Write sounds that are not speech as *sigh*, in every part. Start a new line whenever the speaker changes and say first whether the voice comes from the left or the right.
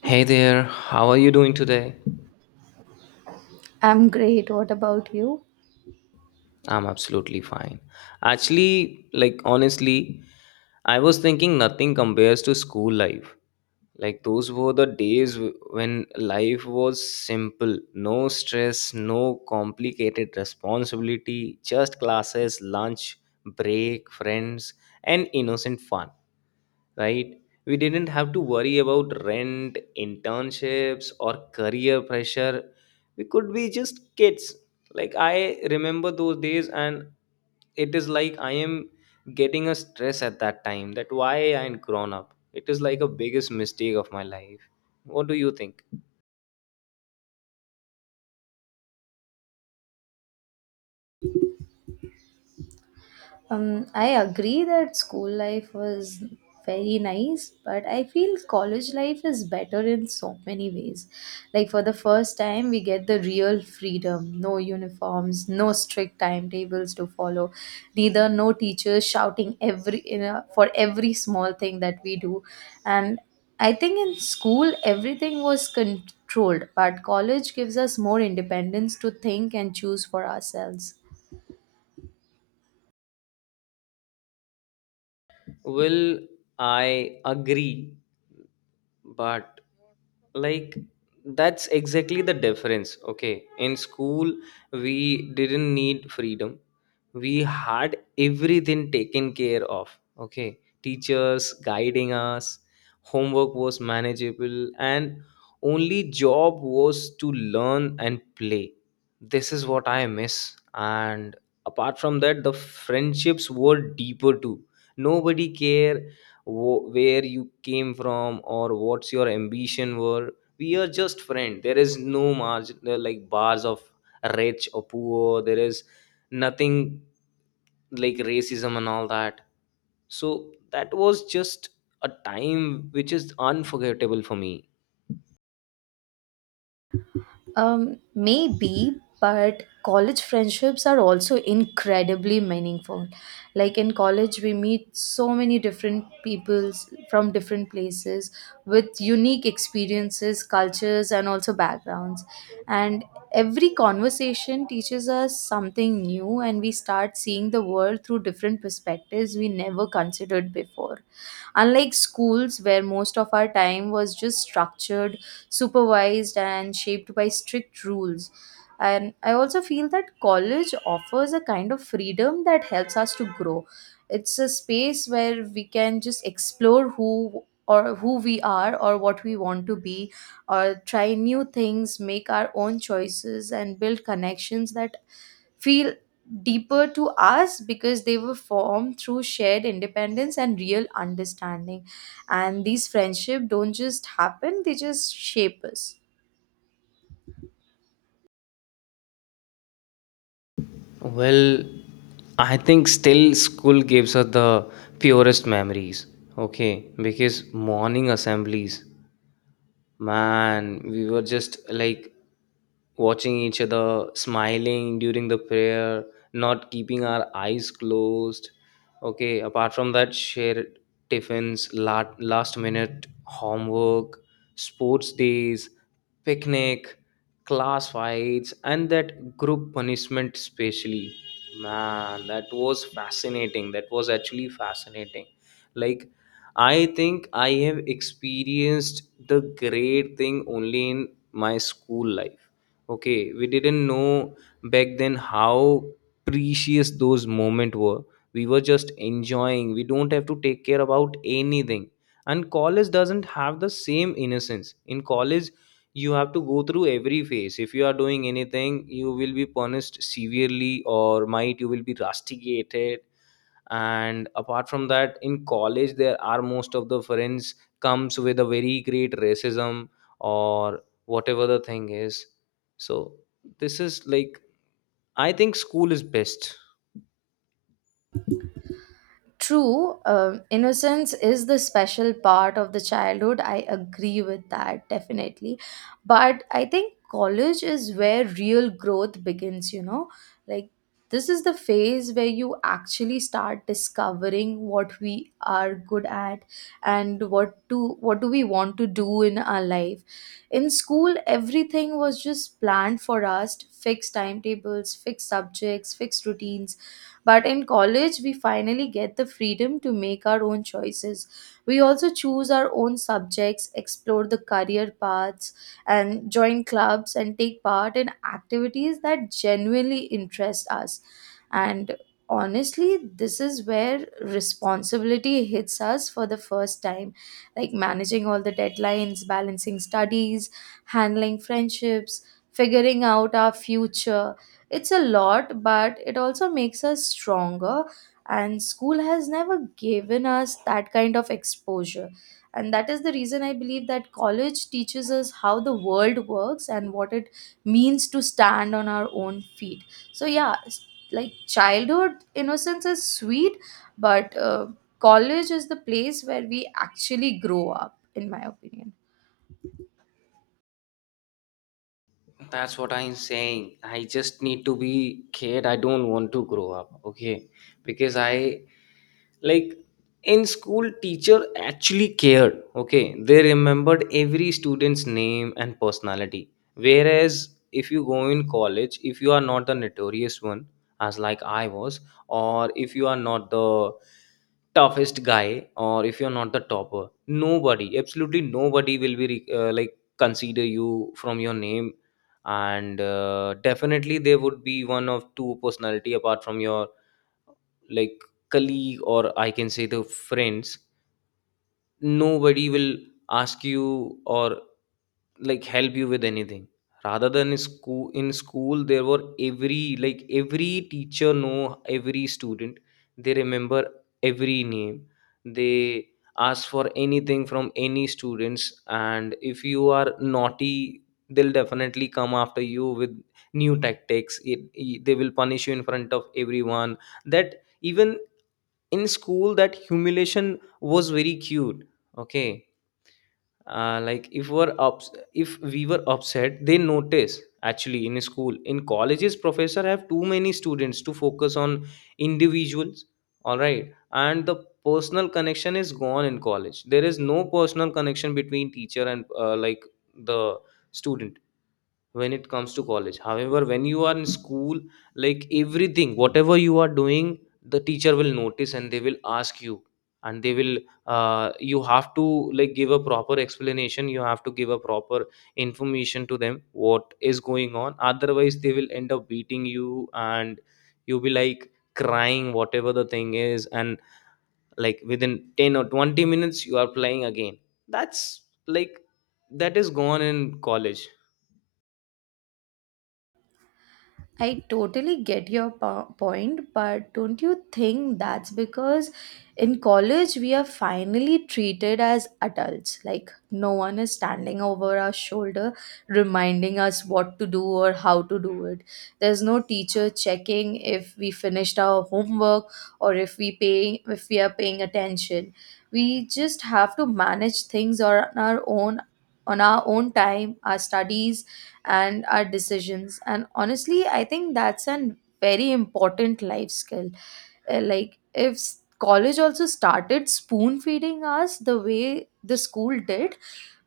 left: Hey there, how are you doing today?
right: I'm great. What about you?
left: I'm absolutely fine. Actually, like honestly, I was thinking nothing compares to school life. Like those were the days when life was simple, no stress, no complicated responsibility, just classes, lunch, break, friends, and innocent fun. Right? We didn't have to worry about rent, internships, or career pressure. We could be just kids. Like, I remember those days, and it is like I am getting a stress at that time that why I ain't grown up. It is like a biggest mistake of my life. What do you think?
right: I agree that school life was very nice, but I feel college life is better in so many ways. Like, for the first time, we get the real freedom no uniforms, no strict timetables to follow, neither no teachers shouting every for every small thing that we do. And I think in school, everything was controlled, but college gives us more independence to think and choose for ourselves.
left: Well, I agree but like that's exactly the difference, okay, in school we didn't need freedom, we had everything taken care of. Okay, teachers guiding us, homework was manageable, and only job was to learn and play. This is what I miss, and apart from that the friendships were deeper too. Nobody care where you came from or what's your ambition were. We are just friend, there is no margin, there are like bars of rich or poor, there is nothing like racism and all that. So that was just a time which is unforgettable for me.
right: Maybe, but college friendships are also incredibly meaningful. Like in college, we meet so many different peoples from different places with unique experiences, cultures, and also backgrounds. And every conversation teaches us something new, and we start seeing the world through different perspectives we never considered before. Unlike schools, where most of our time was just structured supervised and shaped by strict rules. And I also feel that college offers a kind of freedom that helps us to grow. It's a space where we can just explore who we are or what we want to be or try new things, make our own choices, and build connections that feel deeper to us because they were formed through shared independence and real understanding, and these friendship don't just happen, they just shape us.
left: Well, I think still school gives us the purest memories. Okay, because morning assemblies, man, we were just like watching each other, smiling during the prayer, not keeping our eyes closed. Okay, apart from that, shared tiffins, last minute homework, sports days, picnic, class fights, and that group punishment, especially. Man, that was fascinating. That was actually fascinating. Like, I think I have experienced the great thing only in my school life. Okay, we didn't know back then how precious those moments were. We were just enjoying. We don't have to take care about anything. And college doesn't have the same innocence. In college, you have to go through every phase. If you are doing anything, you will be punished severely, or might you will be rusticated. And apart from that, in college there are most of the friends comes with a very great racism or whatever the thing is. So this is like, I think school is best.
right: True, innocence is the special part of the childhood. I agree with that definitely. But I think college is where real growth begins, you know? Like, this is the phase where you actually start discovering what we are good at and what do we want to do in our life. In school everything was just planned for us, fixed timetables, fixed subjects, fixed routines, but in college, we finally get the freedom to make our own choices. We also choose our own subjects, explore the career paths, and join clubs and take part in activities that genuinely interest us. And honestly, this is where responsibility hits us for the first time, like managing all the deadlines, balancing studies, handling friendships, figuring out our future. It's a lot, but it also makes us stronger. And school has never given us that kind of exposure. And that is the reason I believe that college teaches us how the world works and what it means to stand on our own feet. So, yeah, like childhood innocence is sweet, but college is the place where we actually grow up, in my opinion.
left: That's what I'm saying, I just need to be kid, I don't want to grow up. Okay, because I like in school teacher actually cared. Okay, they remembered every student's name and personality, whereas if you go in college, if you are not the notorious one as like I was, or if you are not the toughest guy, or if you're not the topper, nobody, absolutely nobody will be like consider you from your name. And definitely there would be one of two personality apart from your like colleague, or I can say the friends, nobody will ask you or like help you with anything, rather than school. In school there were every like every teacher know every student, they remember every name, they ask for anything from any students. And if you are naughty, they'll definitely come after you with new tactics. It they will punish you in front of everyone. That even in school that humiliation was very cute. Okay, like if we're if we were upset they notice, actually, in school. In colleges professor have too many students to focus on individuals, all right, and the personal connection is gone in college. There is no personal connection between teacher and like the student when it comes to college. However, when you are in school, like everything whatever you are doing, the teacher will notice and they will ask you. And they will you have to like give a proper explanation, you have to give a proper information to them what is going on, otherwise they will end up beating you and you'll be like crying whatever the thing is. And like within 10 or 20 minutes you are playing again. That's like that is gone in college.
right: I totally get your point, but don't you think that's because in college we are finally treated as adults? Like, no one is standing over our shoulder reminding us what to do or how to do it. There's no teacher checking if we finished our homework or if we are paying attention. We just have to manage things on our own, on our own time, our studies, and our decisions, and honestly I think that's a very important life skill. Like if college also started spoon feeding us the way the school did,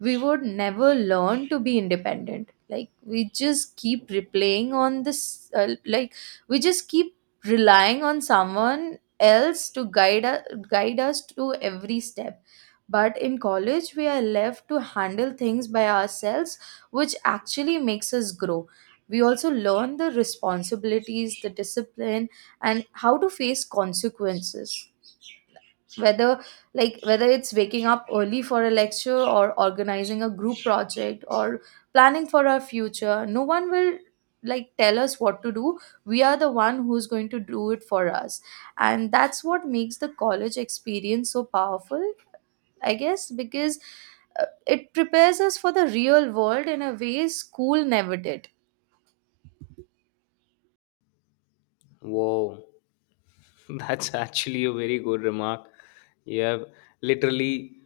right: we would never learn to be independent, like we just keep replaying on this, uh, like we just keep relying on someone else to guide us, guide us to every step. But in college we are left to handle things by ourselves, which actually makes us grow. We also learn the responsibilities, the discipline, and how to face consequences. Whether whether it's waking up early for a lecture or organizing a group project or planning for our future, no one will like tell us what to do. We are the one who's going to do it for us. And that's what makes the college experience so powerful, I guess, because it prepares us for the real world in a way school never did.
left: Wow, *laughs* that's actually a very good remark. You have literally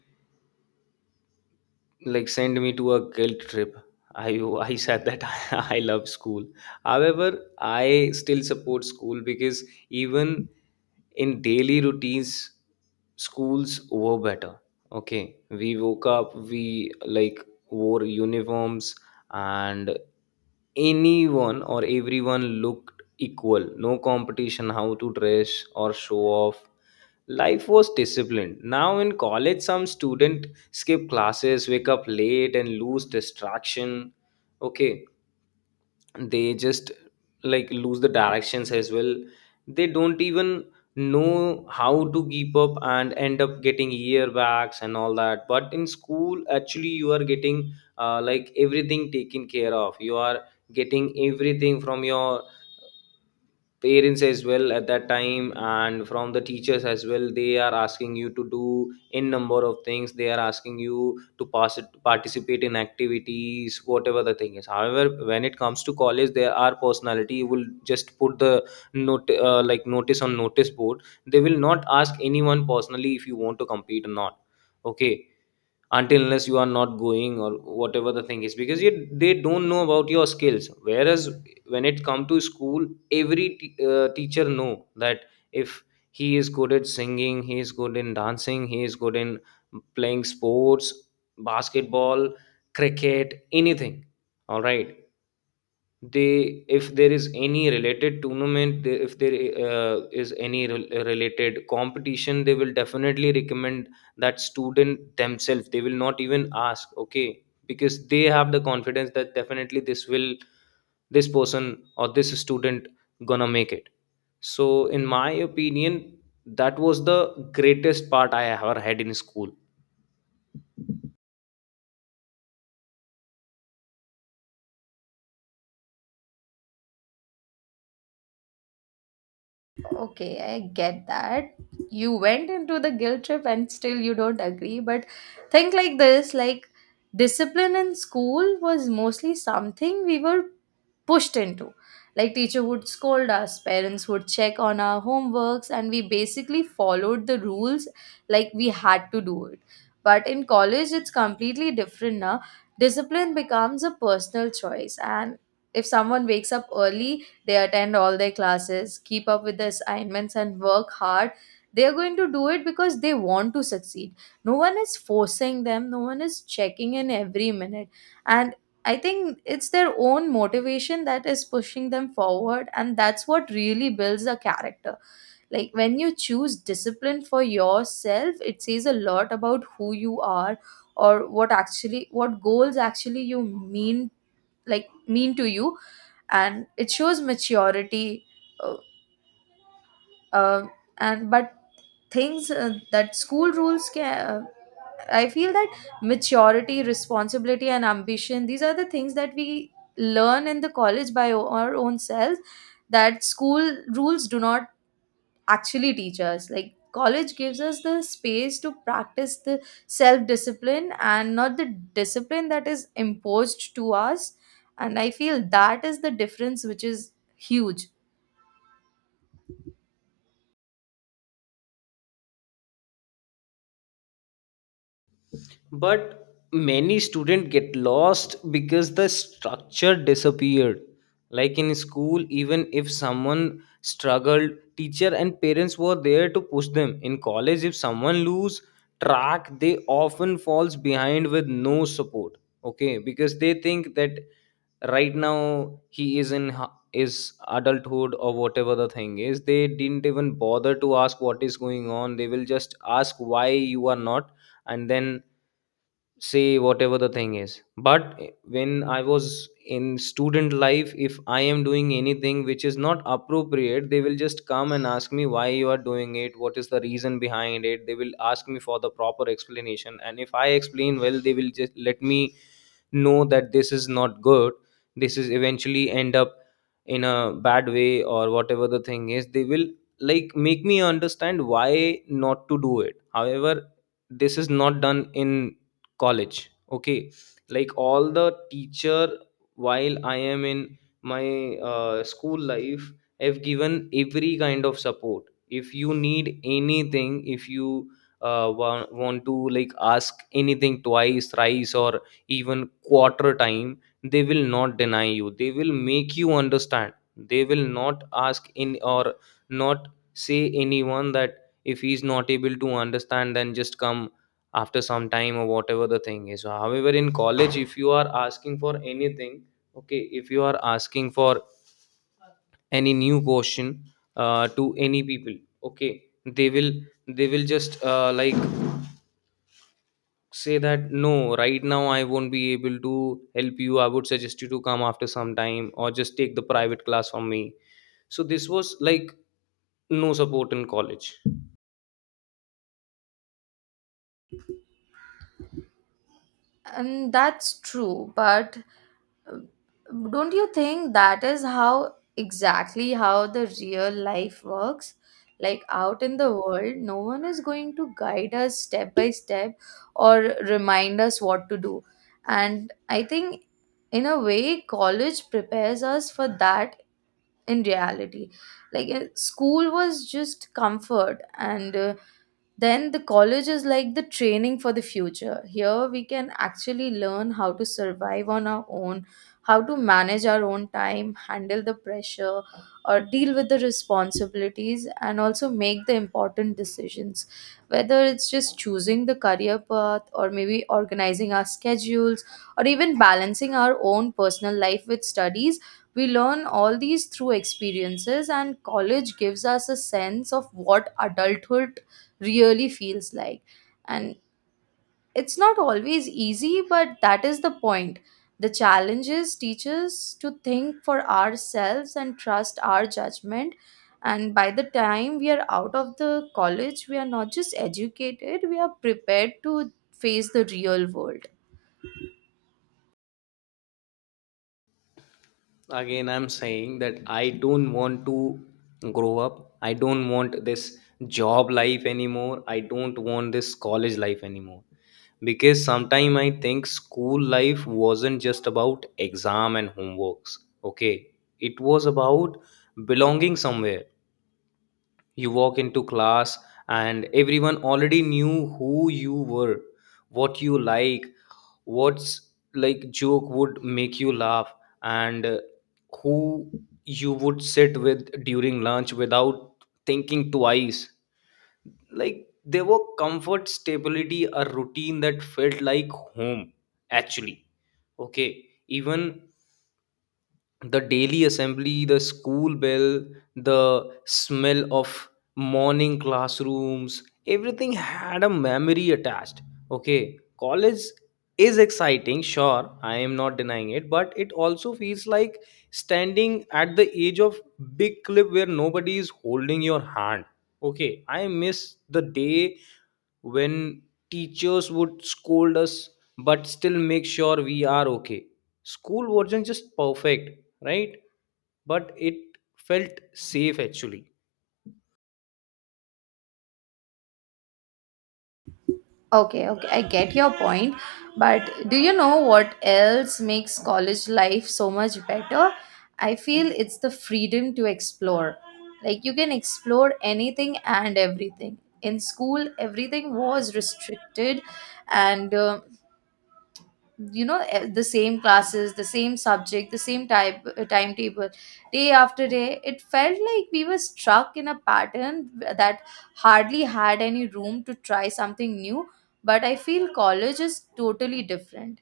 left: like sent me to a guilt trip. I said that *laughs* I love school. However, I still support school because even in daily routines, schools were better. Okay, we woke up, we like wore uniforms, and anyone or everyone looked equal, no competition how to dress or show off. Life was disciplined. Now in college some student skip classes, wake up late, and lose distraction. Okay, they just like lose the directions as well, they don't even know how to keep up and end up getting earwax and all that. But in school actually you are getting like everything taken care of, you are getting everything from your parents as well at that time, and from the teachers as well, they are asking you to do in number of things, they are asking you to pass it, participate in activities whatever the thing is. However, when it comes to college, there are personality, you will just put the note like notice on notice board, they will not ask anyone personally if you want to compete or not. Okay, until unless you are not going or whatever the thing is, because you, they don't know about your skills. Whereas when it come to school, every teacher know that if he is good at singing, he is good in dancing, he is good in playing sports, basketball, cricket, anything, all right. They, if there is any related tournament, if there is any related competition, they will definitely recommend that student themselves, they will not even ask. Okay, because they have the confidence that definitely this will, this person or this student gonna make it. So in my opinion, that was the greatest part I ever had in school.
right: Okay, I get that. You went into the guilt trip and still you don't agree, but think like this, like discipline in school was mostly something we were pushed into. Like teacher would scold us, parents would check on our homeworks, and we basically followed the rules, like we had to do it. But in college it's completely different now. Discipline becomes a personal choice, and if someone wakes up early, they attend all their classes, keep up with the assignments and work hard, they are going to do it because they want to succeed. No one is forcing them, no one is checking in every minute. And I think it's their own motivation that is pushing them forward, and that's what really builds a character. Like when you choose discipline for yourself it says a lot about who you are or what actually what goals actually you mean like mean to you, and it shows maturity. Uh, uh, and but things that school rules can, I feel that maturity, responsibility and ambition, these are the things that we learn in the college by our own selves, that school rules do not actually teach us. Like college gives us the space to practice the self discipline and not the discipline that is imposed to us, and I feel that is the difference which is huge.
left: But many students get lost because the structure disappeared. Like in school, even if someone struggled, teacher and parents were there to push them. In college, if someone lose track, they often falls behind with no support. Okay, because they think that right now he is in is adulthood or whatever the thing is, they didn't even bother to ask what is going on, they will just ask why you are not, and then say whatever the thing is. But when I was in student life, if I am doing anything which is not appropriate, they will just come and ask me why you are doing it, what is the reason behind it, they will ask me for the proper explanation, and if I explain well, they will just let me know that this is not good, this is eventually end up in a bad way or whatever the thing is, they will like make me understand why not to do it. However, this is not done in college. Okay, like all the teacher while I am in my school life have given every kind of support. If you need anything, if you uh, want to like ask anything twice, thrice, or even quarter time, they will not deny you, they will make you understand, they will not ask in or not say anyone that if he's not able to understand then just come after some time or whatever the thing is. However, in college if you are asking for anything, okay, if you are asking for any new question to any people, okay, they will, they will just like say that no right now I won't be able to help you, I would suggest you to come after some time or just take the private class from me. So this was like no support in college.
right: And that's true, but uh, don't you think that is how exactly how the real life works? Like out in the world, no one is going to guide us step by step or remind us what to do. And I think, in a way, college prepares us for that in reality. Like, school was just comfort, and then the college is like the training for the future. Here we can actually learn how to survive on our own, how to manage our own time, handle the pressure, or deal with the responsibilities, and also make the important decisions. Whether it's just choosing the career path, or maybe organizing our schedules, or even balancing our own personal life with studies, we learn all these through experiences, and college gives us a sense of what adulthood really feels like. And it's not always easy, but that is the point. The challenges teach us to think for ourselves and trust our judgment. And by the time we are out of the college, we are not just educated, we are prepared to face the real world.
left: Again I'm saying that I don't want to grow up, I don't want this job life anymore, I don't want this college life anymore. Because sometimes I think school life wasn't just about exam and homeworks. Okay, it was about belonging somewhere. You walk into class and everyone already knew who you were, what you like, what's like joke would make you laugh, and who you would sit with during lunch without thinking twice. Like there were comfort, stability, a routine that felt like home actually. Okay, even the daily assembly, the school bell, the smell of morning classrooms, everything had a memory attached. Okay, college is exciting, sure, I am not denying it, but it also feels like standing at the edge of big cliff where nobody is holding your hand. Okay, I miss the day when teachers would scold us but still make sure we are okay. School wasn't just perfect, right? But it felt safe actually.
right: Okay, okay, I get your point. But do you know what else makes college life so much better? I feel it's the freedom to explore. Like you can explore anything and everything. In school, everything was restricted, and you know the same classes, the same subject, the same type timetable day after day. It felt like we were struck in a pattern that hardly had any room to try something new. But I feel college is totally different.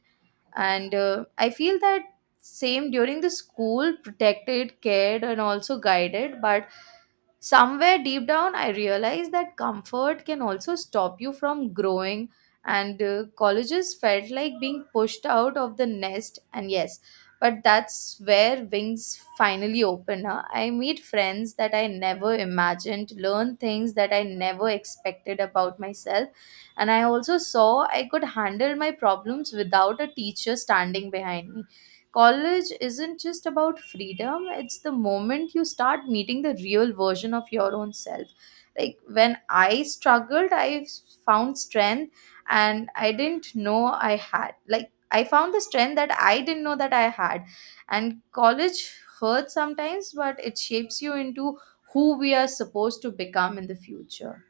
right: And I feel that same during the school protected, cared and also guided, but somewhere deep down I realized that comfort can also stop you from growing. And colleges felt like being pushed out of the nest, and yes, but that's where wings finally open, huh? I meet friends that I never imagined, learn things that I never expected about myself, and I also saw I could handle my problems without a teacher standing behind me. College isn't just about freedom, it's the moment you start meeting the real version of your own self. Like when I struggled, I found strength and I didn't know I had. Like I found the strength that I didn't know that I had. And college hurts sometimes, but it shapes you into who we are supposed to become in the future.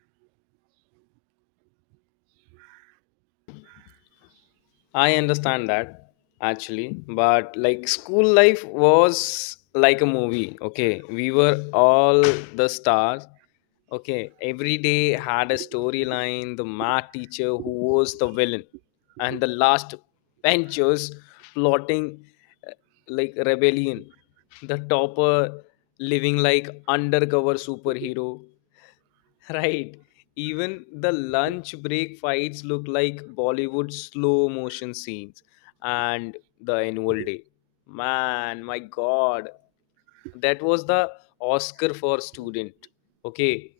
left: I understand that actually, but like school life was like a movie. Okay, we were all the stars. Okay, every day had a storyline. The math teacher who was the villain, and the last benchers plotting uh, like rebellion. The topper living like undercover superhero *laughs* Right. Even the lunch break fights look like Bollywood slow motion scenes and the annual day. Man, my God. That was the Oscar for student. Okay.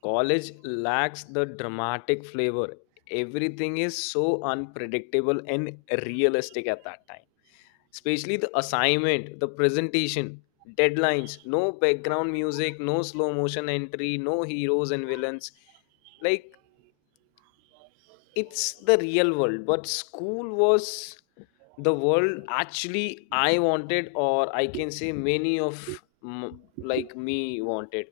left: College lacks the dramatic flavor. Everything is so unpredictable and realistic at that time. Especially the assignment, the presentation, deadlines, no background music, no slow motion entry, no heroes and villains. Like it's the real world, but school was the world actually I wanted, or I can say many of like me wanted.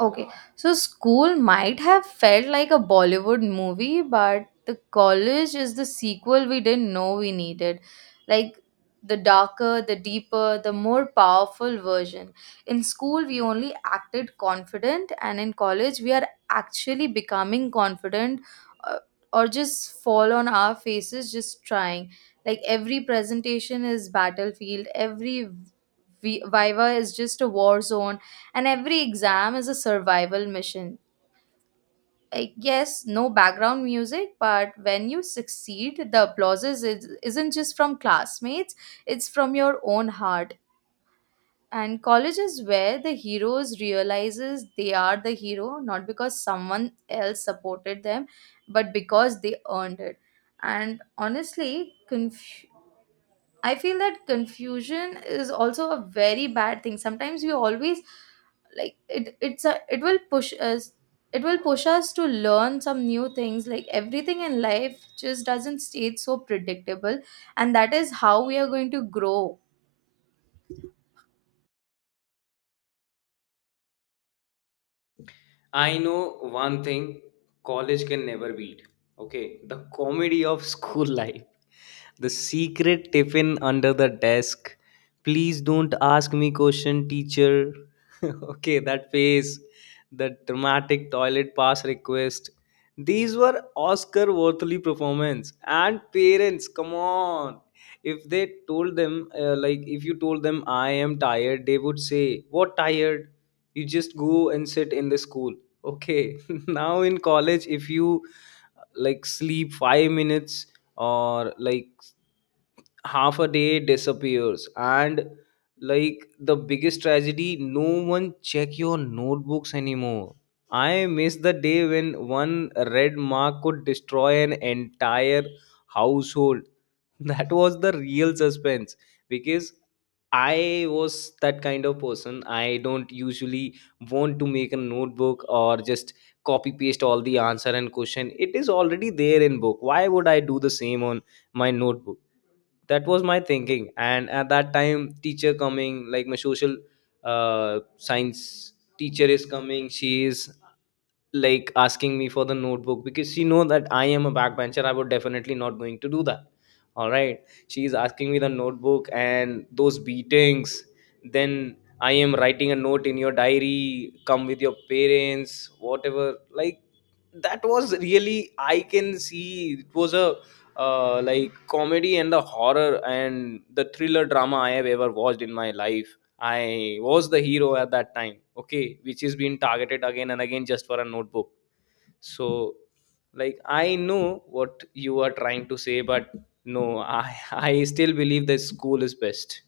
right: Okay, so school might have felt like a Bollywood movie, but the college is the sequel we didn't know we needed. Like the darker, the deeper, the more powerful version. In school, we only acted confident, and in college, we are actually becoming confident, uh, or just fall on our faces just trying. Like every presentation is battlefield, every viva is just a war zone, and every exam is a survival mission. Like, yes, no background music, but when you succeed, the applause is, isn't just from classmates, it's from your own heart. And college is where the heroes realizes they are the hero, not because someone else supported them, but because they earned it. And honestly, I feel that confusion is also a very bad thing. Sometimes we always like it will push us to learn some new things, like everything in life just doesn't stay so predictable, and that is how we are going to grow.
left: I know one thing college can never beat. Okay, the comedy of school *laughs* life. The secret tiffin under the desk. Please don't ask me question, teacher. *laughs* Okay, that face. The dramatic toilet pass request. These were Oscar worthy performance. And parents, come on. If they told them, like, if you told them I am tired, they would say, "What tired? You just go and sit in the school." Okay. *laughs* Now in college, if you like sleep 5 minutes or like half a day disappears, and like the biggest tragedy, no one check your notebooks anymore. I miss the day when one red mark could destroy an entire household. *laughs* That was the real suspense, because I was that kind of person. I don't usually want to make a notebook or just copy paste all the answer and question. It is already there in book, why would I do the same on my notebook? That was my thinking, and at that time teacher coming, like my social science teacher is coming. She is like asking me for the notebook, because she know that I am a backbencher, I would definitely not going to do that. All right, she is asking me the notebook, and those beatings, then I am writing a note in your diary, come with your parents, whatever. Like that was really, I can see it was a like comedy and the horror and the thriller drama I have ever watched in my life. I was the hero at that time, okay, which is being targeted again and again just for a notebook. So like I know what you are trying to say, but no, I *laughs* I still believe that school is best.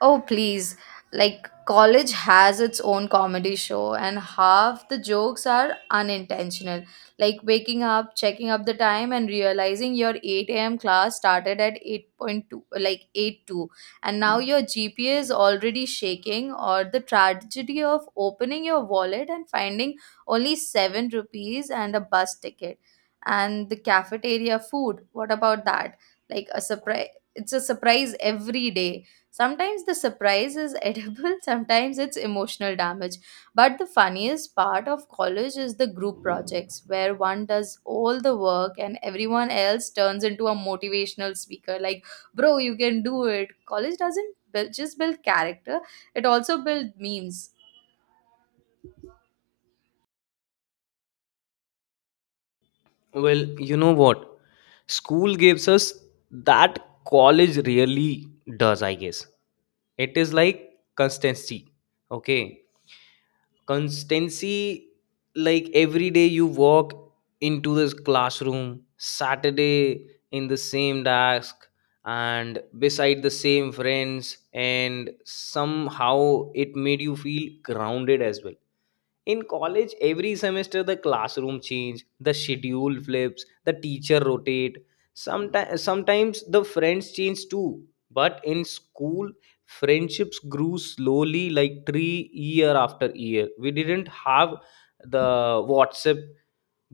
right: Oh, please. Like, college has its own comedy show, and half the jokes are unintentional. Like, waking up, checking up the time, and realizing your 8 a.m. class started at 8.2, like eight two, and now your GPA is already shaking, or the tragedy of opening your wallet and finding only 7 rupees and a bus ticket. And the cafeteria food, what about that? Like, a surprise. It's a surprise every day. Sometimes the surprise is edible, *laughs* sometimes it's emotional damage. But the funniest part of college is the group projects where one does all the work and everyone else turns into a motivational speaker like, bro, you can do it. College doesn't build, just build character, it also builds memes.
left: Well, you know what? School gives us that college really does, I guess. It is like constancy. Okay. Constancy, like every day you walk into this classroom, Saturday in the same desk and beside the same friends, and somehow it made you feel grounded as well. In college every semester the classroom change, the schedule flips, the teacher rotate, sometimes the friends change too. But in school, friendships grew slowly like tree, year after year. We didn't have the WhatsApp,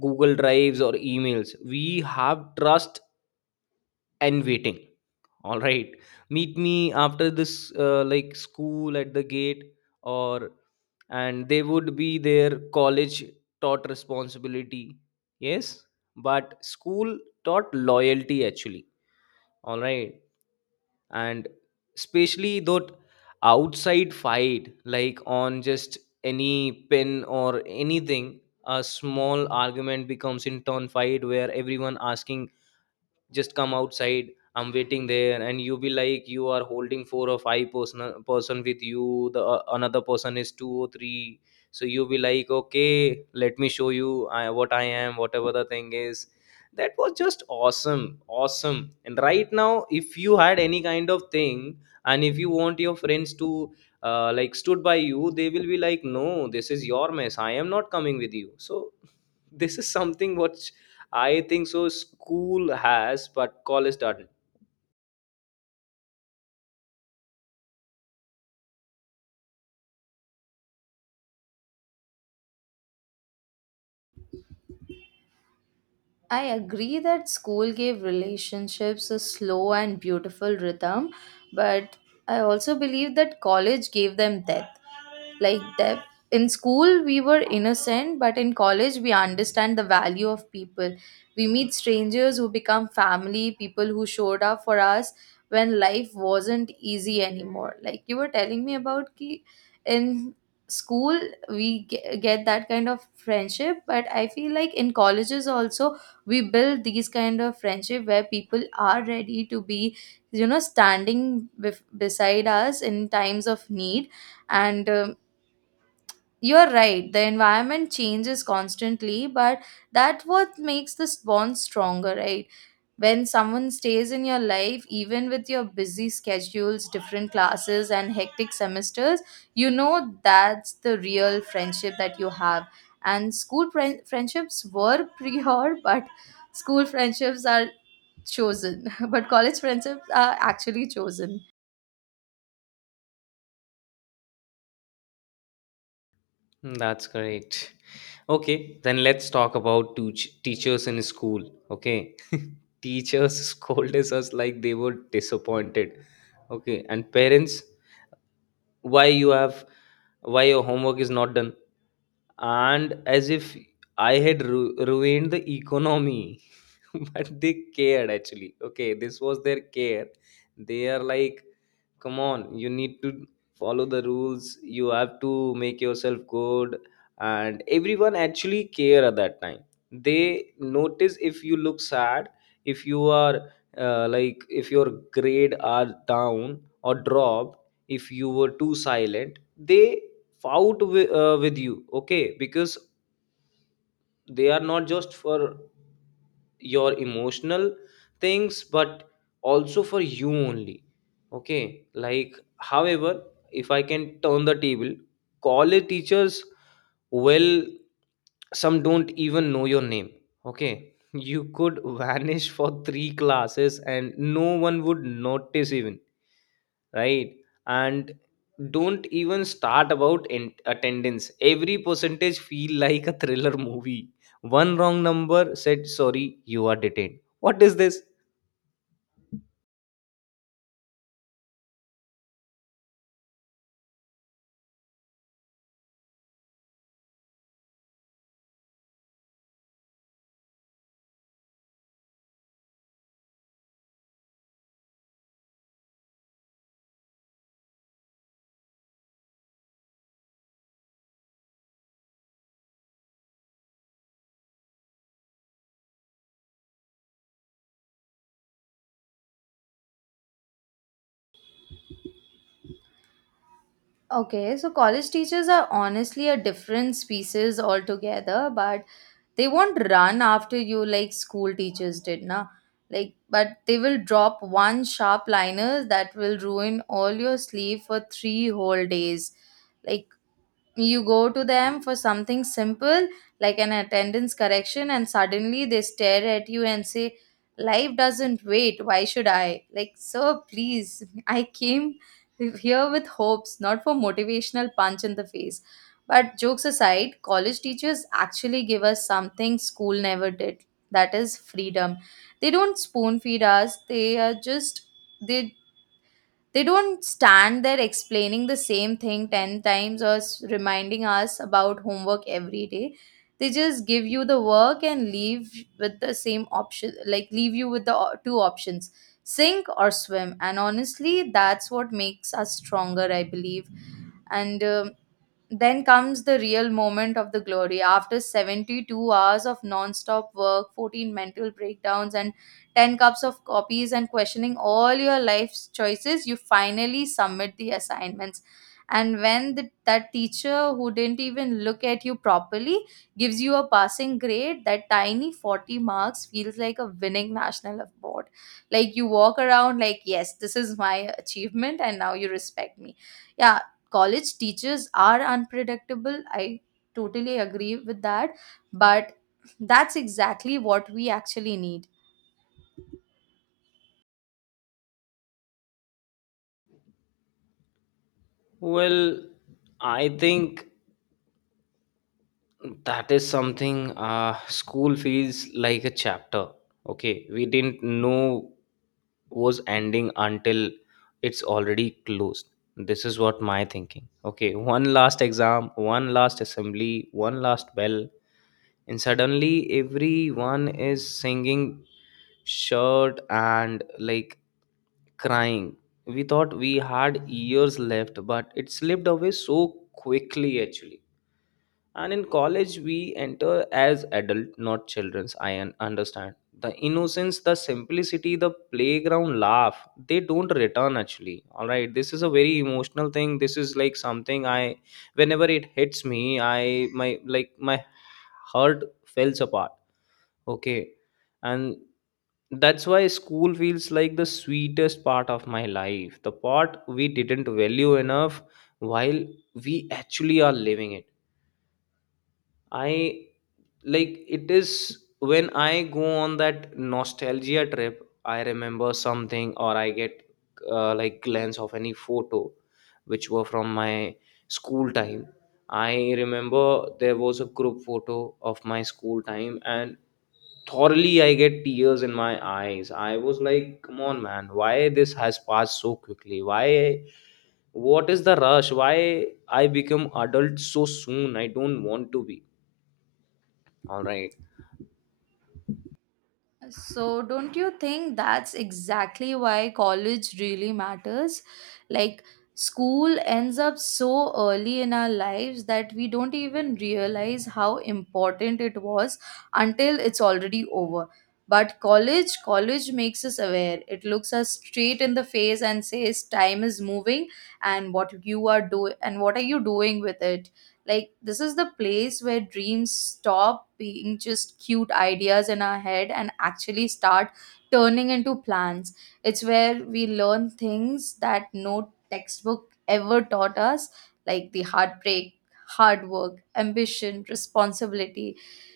left: Google drives or emails. We have trust and waiting. All right, meet me after this, like, school at the gate, or and they would be their. College taught responsibility. Yes, but school taught loyalty actually. All right, and especially that outside fight, like on just any pin or anything, a small argument becomes in turn fight where everyone asking, just come outside, I'm waiting there. And you be like, you are holding four or five person with you, the another person is two or three. So you be like, okay, let me show you I, what I am, whatever the thing is. That was just awesome. And right now if you had any kind of thing and if you want your friends to like stood by you, they will be like, no, this is your mess, I am not coming with you. So *laughs* this is something what I think so. School has, but college doesn't.
right: I agree that school gave relationships a slow and beautiful rhythm, but I also believe that college gave them depth, like that in school we were innocent but in college we understand the value of people. We meet strangers who become family, people who showed up for us when life wasn't easy anymore, like you were telling me about ki in school we get that kind of friendship. But I feel like in colleges also we build these kind of friendship where people are ready to be, you know, standing beside us in times of need. And You're right, the environment changes constantly, but that what makes this bond stronger, right? When someone stays in your life, even with your busy schedules, different classes, and hectic semesters, you know that's the real friendship that you have. And school friendships were *laughs* prior, but school friendships are chosen, *laughs* but college friendships are actually chosen.
left: Hmm, that's great. Okay, then let's talk about teachers in school. Okay, *laughs* teachers scolded us like they were disappointed. Okay, and parents, why you have, why your homework is not done, and as if I had ruined the economy, *laughs* but they cared actually. Okay, this was their care. They are like, come on, you need to follow the rules, you have to make yourself good. And everyone actually care at that time. They notice if you look sad, if you are like, if your grade are down or dropped, if you were too silent, they fight with you, okay, because they are not just for your emotional things, but also for you only. Okay, like however, if I can turn the table, college teachers, well, some don't even know your name. Okay, you could *laughs* vanish for three classes and no one would notice even, right? And don't even start about attendance. Every percentage feel like a thriller movie. One wrong number, said sorry, you are detained. What is this?
right: Okay, so college teachers are honestly a different species altogether, but they won't run after you like school teachers did, na? Like, but they will drop one sharp liner that will ruin all your sleep for 3 whole days. Like, you go to them for something simple like an attendance correction and suddenly they stare at you and say, life doesn't wait, why should I? Like, sir, please, *laughs* I came here with hopes, not for motivational punch in the face. But jokes aside, college teachers actually give us something school never did, that is freedom. They don't spoon feed us, they are just, they they don't stand there explaining the same thing 10 times or reminding us about homework every day. They just give you the work and leave with the same option, like leave you with the two options, sink or swim. And honestly, that's what makes us stronger, I believe. And then comes the real moment of the glory. After 72 hours of non-stop work, 14 mental breakdowns, and 10 cups of copies and questioning all your life's choices, you finally submit the assignments. And when the, that teacher who didn't even look at you properly gives you a passing grade, that tiny 40 marks feels like a winning national award. Like you walk around like, yes, this is my achievement, and now you respect me, yeah. College teachers are unpredictable. I totally agree with that. But that's exactly what we actually need.
left: Well, I think that is something. School feels like a chapter. Okay, we didn't know was ending until it's already closed. This is what my thinking. Okay, one last exam, one last assembly, one last bell, and suddenly everyone is singing shirt and like crying. We thought we had years left, but it slipped away so quickly actually. And in college, we enter as adult, not childrens. I understand the innocence, the simplicity, the playground laugh. They don't return actually. All right, this is a very emotional thing. This is like something I, whenever it hits me, I my like my heart falls apart. Okay, and that's why school feels like the sweetest part of my life. The part we didn't value enough while we actually are living it. I like it is when I go on that nostalgia trip. I remember something or I get like glance of any photo which were from my school time. I remember there was a group photo of my school time, and thoroughly I get tears in my eyes. I was like, come on man, why this has passed so quickly, why? What is the rush? Why I become adult so soon? I don't want to be. All right,
right: So, don't you think that's exactly why college really matters? Like, school ends up so early in our lives that we don't even realize how important it was until it's already over. But college, college makes us aware. It looks us straight in the face and says, "Time is moving, and what you are doing, and what are you doing with it?" Like, this is the place where dreams stop being just cute ideas in our head and actually start turning into plans. It's where we learn things that no textbook ever taught us, like the heartbreak, hard work, ambition, responsibility,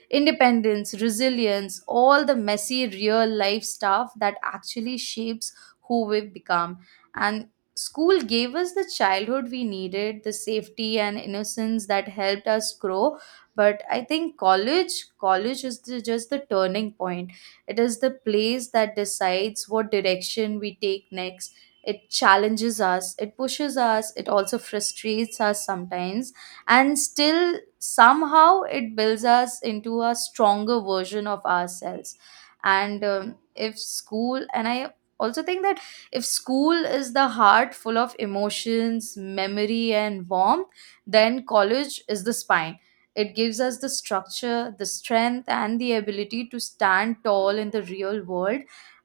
right: independence, resilience, all the messy real life stuff that actually shapes who we become. And school gave us the childhood we needed, the safety and innocence that helped us grow. But I think college, college is the, just the turning point. It is the place that decides what direction we take next. It challenges us, it pushes us, it also frustrates us sometimes, and still somehow it builds us into a stronger version of ourselves. And if school and I also think that if school is the heart full of emotions, memory and warmth, then college is the spine. It gives us the structure, the strength and the ability to stand tall in the real world.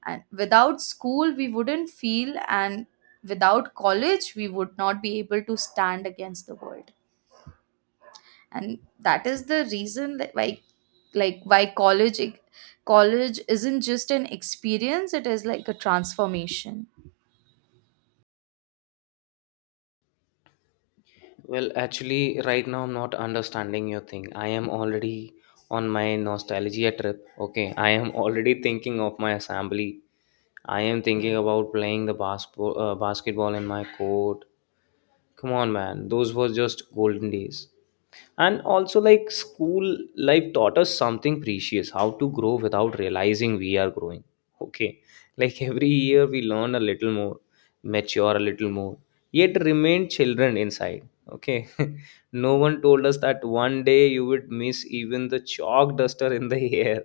right: And without school we wouldn't feel, and without college we would not be able to stand against the world. And that is the reason that why, like, why college, college isn't just an experience, it is like a transformation.
left: well, actually, right now I'm not understanding your thing. I am already on my nostalgia trip. Okay, I am already thinking of my assembly. I am thinking about playing the basketball, basketball in my court. Come on man, those were just golden days. And also like, school life taught us something precious, how to grow without realizing we are growing. Okay, like every year we learn a little more, mature a little more, yet remain children inside. Okay, *laughs* no one told us that one day you would miss even the chalk duster in the *laughs* air.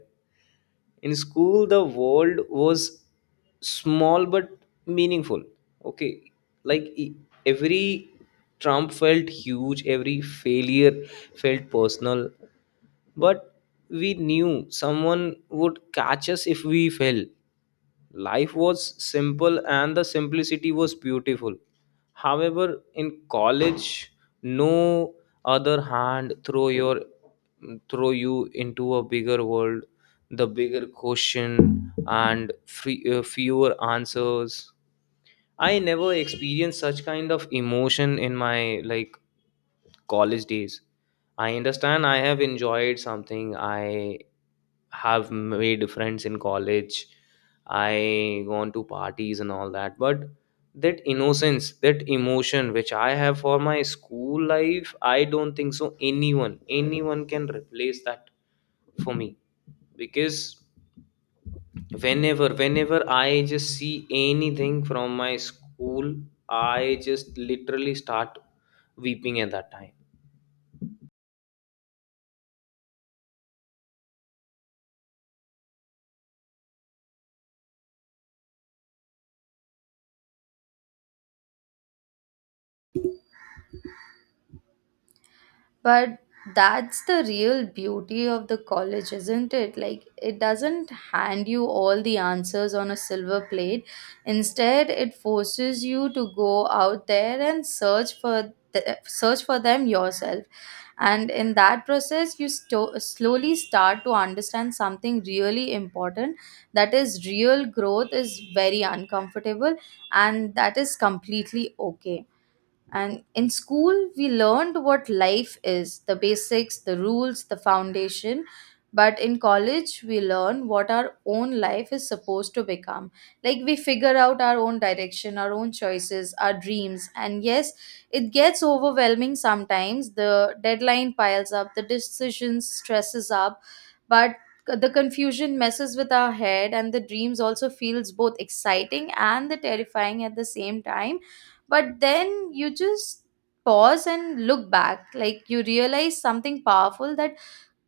left: In school the world was small but meaningful. Okay, like every trump felt huge, every failure felt personal. But we knew someone would catch us if we fell. Life was simple, and the simplicity was beautiful. However, in college, no, other hand throw your throw you into a bigger world, the bigger question and fewer answers. I never experienced such kind of emotion in my like college days. I understand I have enjoyed something. I have made friends in college, I gone to parties and all that, but that innocence, that emotion which I have for my school life, I don't think so anyone, anyone can replace that for me. Because whenever I just see anything from my school, I just literally start weeping at that time.
right: But that's the real beauty of the college, isn't it? Like, it doesn't hand you all the answers on a silver plate. Instead, it forces you to go out there and search for the, search for them yourself. And in that process, you slowly start to understand something really important. That is, real growth is very uncomfortable, and that is completely okay. And in school, we learned what life is, the basics, the rules, the foundation. But in college, we learn what our own life is supposed to become. Like we figure out our own direction, our own choices, our dreams. And yes, it gets overwhelming sometimes. The deadline piles up, the decisions stresses up, but the confusion messes with our head and the dreams also feels both exciting and the terrifying at the same time. But then you just pause and look back, like you realize something powerful, that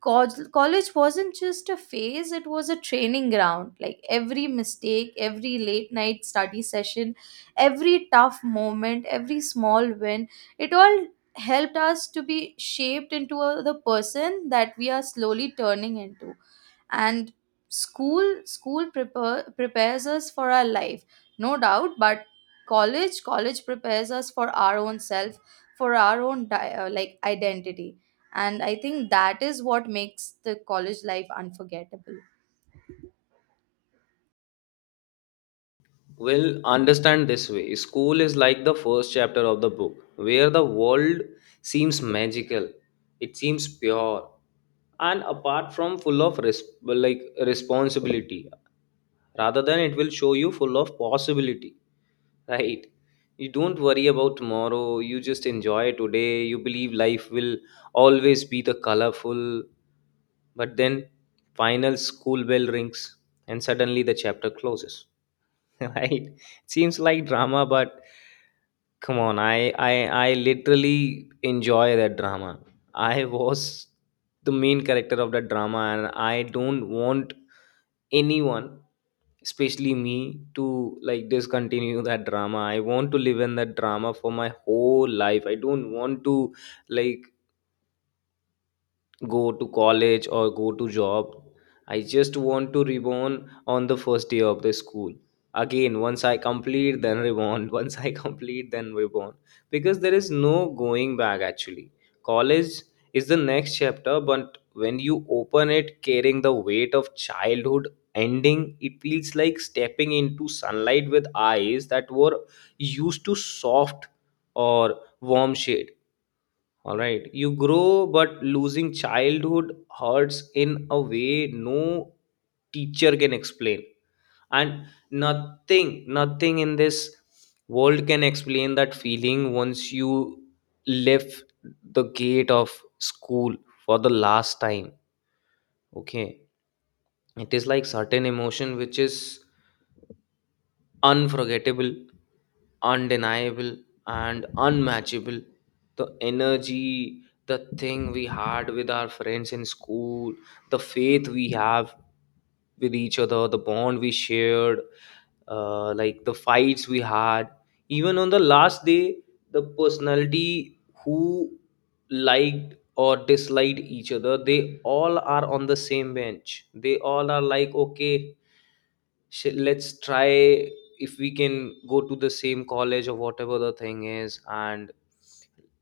right: College wasn't just a phase, it was a training ground. Like every mistake, every late night study session, every tough moment, every small win, it all helped us to be shaped into a, the person that we are slowly turning into. And school prepares us for our life, no doubt, but college prepares us for our own self, for our own like identity. And I think that is what makes the college life unforgettable.
left: Well, understand this way, school is like the first chapter of the book, where the world seems magical, it seems pure, and apart from like responsibility, rather than it will show you full of possibility, right? You don't worry about tomorrow, you just enjoy today, you believe life will always be the colorful, but then final school bell rings and suddenly the chapter closes. *laughs* Right, seems like drama, but come on, I literally enjoy that drama. I was the main character of that drama, and I don't want anyone, especially me, to like discontinue that drama. I want to live in that drama for my whole life. I don't want to like go to college or go to job. I just want to reborn on the first day of the school again. Once I complete, then reborn, *laughs* once I complete, then reborn. Because there is no going back actually. College is the next chapter, but when you open it carrying the weight of childhood ending, it feels like stepping into sunlight with eyes that were used to soft or warm shade. All right. You grow, but losing childhood hurts in a way no teacher can explain. And nothing in this world can explain that feeling once you left the gate of school for the last time. Okay. It is like certain emotion which is unforgettable, undeniable, and unmatchable. The energy, the thing we had with our friends in school, the faith we have with each other, the bond we shared, like the fights we had. Even on the last day, the personality who liked or disliked each other, they all are on the same bench. They all are like, okay, let's try if we can go to the same college or whatever the thing is, and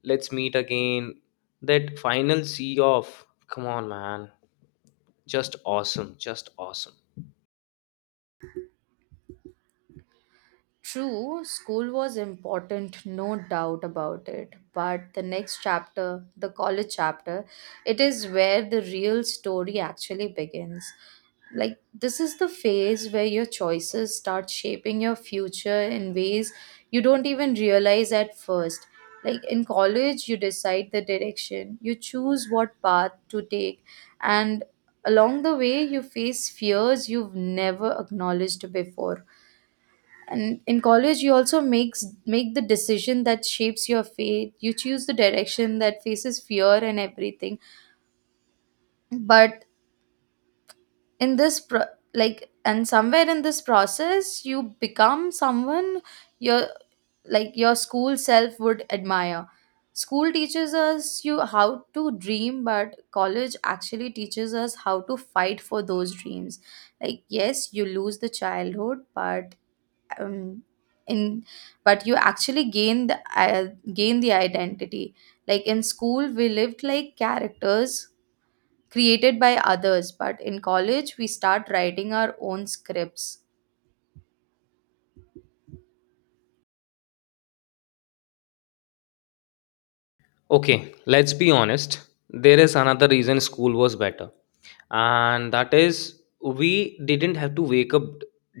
left: let's meet again. That final see off, come on man, just awesome, just awesome.
right: True, school was important, no doubt about it. But the next chapter, the college chapter, it is where the real story actually begins. Like, this is the phase where your choices start shaping your future in ways you don't even realize at first. Like, in college, you decide the direction, you choose what path to take, and along the way, you face fears you've never acknowledged before. And in college you also make the decision that shapes your fate, you choose the direction that faces fear and everything. But in this pro- like and somewhere in this process you become someone, your like your school self would admire. School teaches us you how to dream, but college actually teaches us how to fight for those dreams. Like, yes, you lose the childhood, but um, in but you actually gain the identity. Like in school we lived like characters created by others, but in college we start writing our own scripts.
left: Okay, let's be honest. There is another reason school was better, and that is we didn't have to wake up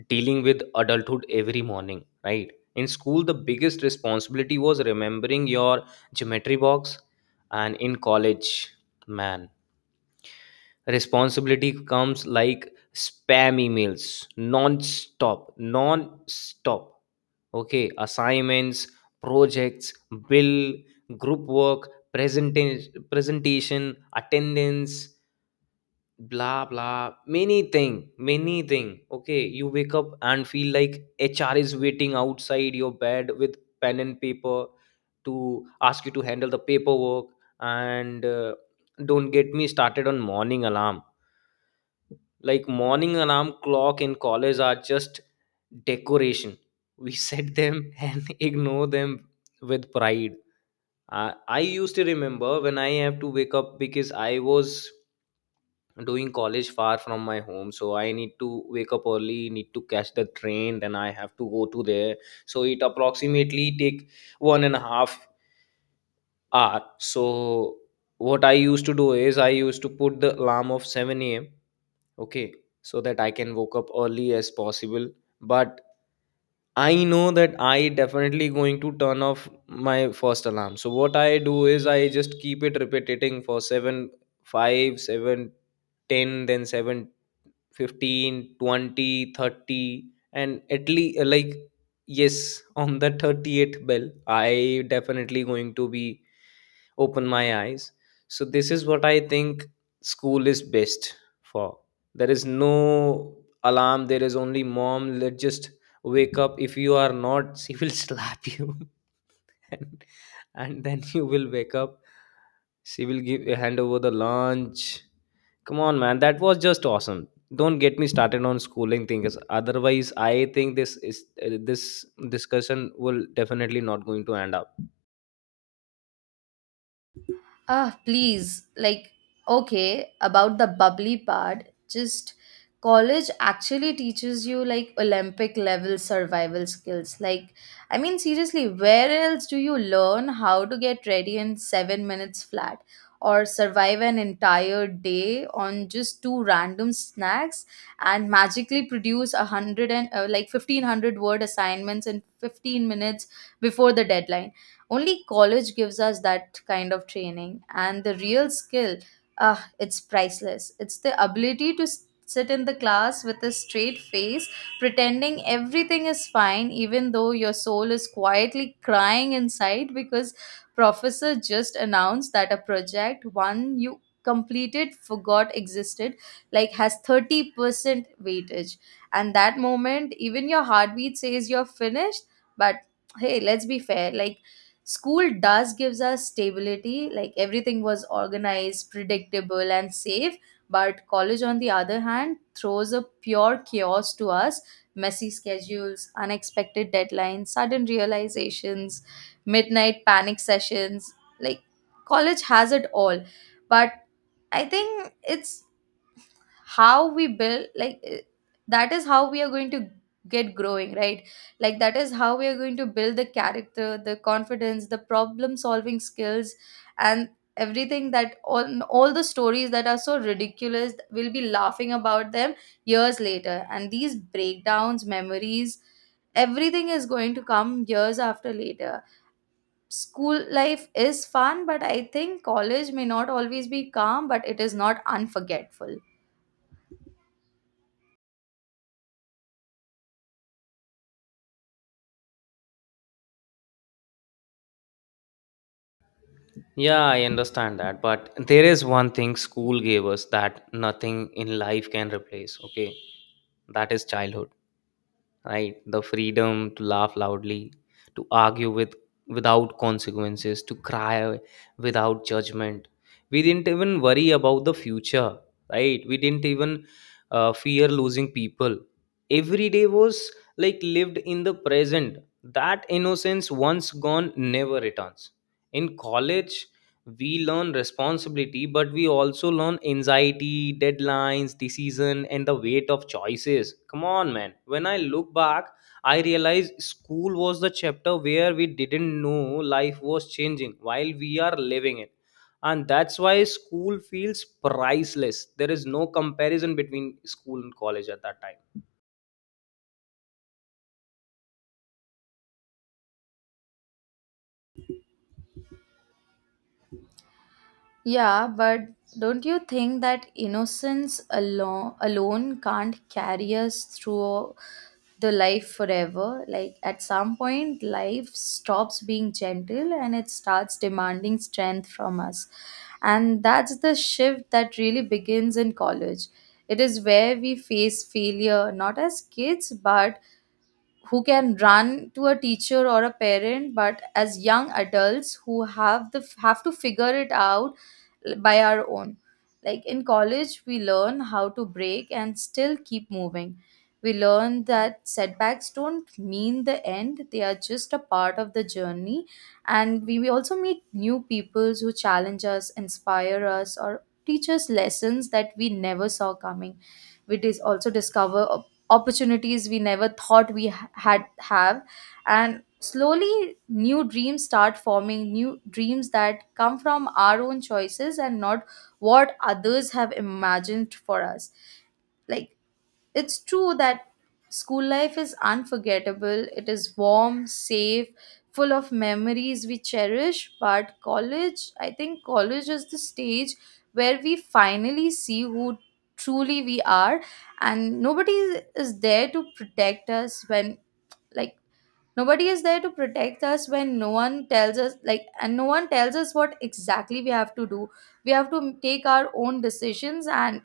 left: dealing with adulthood every morning, right? In school, the biggest responsibility was remembering your geometry box, and in college, man, responsibility comes like spam emails, non stop, non stop. Okay, assignments, projects, bill, group work, presentation, presentation, attendance, blah blah. Many thing, many thing. Okay, you wake up and feel like HR is waiting outside your bed with pen and paper to ask you to handle the paperwork. And don't get me started on morning alarm, like morning alarm clock in college are just decoration. We *laughs* set them and ignore them with pride. I used to remember when I have to wake up, because I was doing college far from my home, so I need to wake up early, need to catch the train, then I have to go to there. So it approximately take 1.5 hour. So what I used to do is I used to put the alarm of 7 a.m, okay, so that I can woke up early as possible. But I know that I definitely going to turn off my first alarm, so what I do is I just keep it repeating for 7, 5, 7, 10, then 7 15, 20, 30, and at least like, yes, on the 38th bell I definitely going to be open my eyes. So this is what I think. School is best for, there is no alarm, there is only mom. Let just wake up, if you are not she will *laughs* slap you, *laughs* and, and then you will wake up. She will give hand over the lunch. Come on man, that was just awesome. Don't get me started on schooling things, otherwise I think this discussion will definitely not going to end up.
right: Ah, please. Like, okay, about the bubbly part, just college actually teaches you like Olympic level survival skills. Like, I mean, seriously, where else do you learn how to get ready in 7 minutes flat or survive an entire day on just two random snacks and magically produce a hundred and like 1500 word assignments in 15 minutes before the deadline? Only college gives us that kind of training, and the real skill, ah, it's priceless. It's the ability to sit in the class with a straight face, pretending everything is fine, even though your soul is quietly crying inside because professor just announced that a project one you completed forgot existed like has 30% weightage. And that moment even your heartbeat says you're finished. But hey, let's be fair, like, school does gives us stability, like everything was organized, predictable and safe, but college on the other hand throws a pure chaos to us, messy schedules, unexpected deadlines, sudden realizations, midnight panic sessions, like college has it all. But I think it's how we build like, that is how we are going to get growing, right? Like that is how we are going to build the character, the confidence, the problem solving skills, and everything, that all the stories that are so ridiculous we'll be laughing about them years later, and these breakdowns memories, everything is going to come years after later. School life is fun, but I think college may not always be calm, but it is not unforgettable.
left: Yeah, I understand that, but there is one thing school gave us that nothing in life can replace, okay? That is childhood, right? The freedom to laugh loudly, to argue with, without consequences, to cry without judgment. We didn't even worry about the future, right? We didn't even fear losing people. Every day was like lived in the present. That innocence once gone never returns. In college we learn responsibility, but we also learn anxiety, deadlines, decision, and the weight of choices. Come on man, when I look back, I realize school was the chapter where we didn't know life was changing while we are living it. And that's why school feels priceless. There is no comparison between school and college at that time.
right: Yeah, but don't you think that innocence alone can't carry us through the life forever? Like at some point life stops being gentle and it starts demanding strength from us. And that's the shift that really begins in college. It is where we face failure not as kids but who can run to a teacher or a parent but as young adults who have to figure it out by our own. Like in college we learn how to break and still keep moving, we learn that setbacks don't mean the end, they are just a part of the journey. And we also meet new peoples who challenge us, inspire us or teach us lessons that we never saw coming. We also discover opportunities we never thought we had have. And slowly new dreams start forming, new dreams that come from our own choices and not what others have imagined for us. Like it's true that school life is unforgettable, it is warm, safe, full of memories we cherish. But college, I think college is the stage where we finally see who truly we are. And nobody is there to protect us when, like, nobody is there to protect us when no one tells us, like, and no one tells us what exactly we have to do. We have to take our own decisions and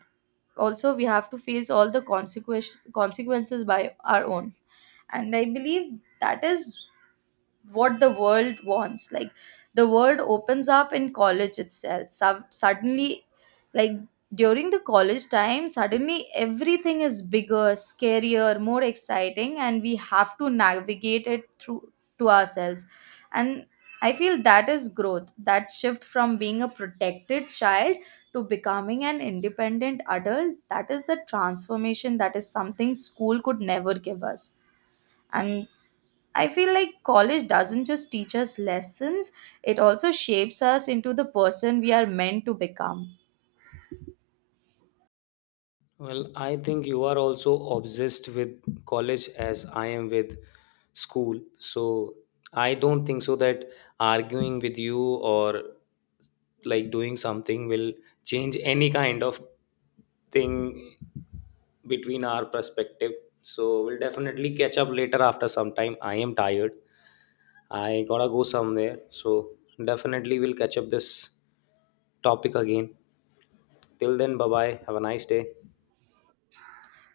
right: also we have to face all the consequences by our own. And I believe that is what the world wants, like the world opens up in college itself. Sub Suddenly, like, during the college time suddenly everything is bigger, scarier, more exciting and we have to navigate it through to ourselves. And I feel that is growth, that shift from being a protected child to becoming an independent adult, that is the transformation, that is something school could never give us. And I feel like college doesn't just teach us lessons, it also shapes us into the person we are meant to become.
left: Well, I think you are also obsessed with college as I am with school. So I don't think so that arguing with you or like doing something will change any kind of thing between our perspective. So we'll definitely catch up later after some time. I am tired. I gotta go somewhere. So definitely we'll catch up this topic again. Till then, bye bye. Have a nice day.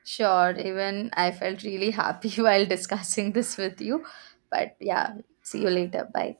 right: Sure, even I felt really happy *laughs* while discussing this with you. But yeah, see you later. Bye.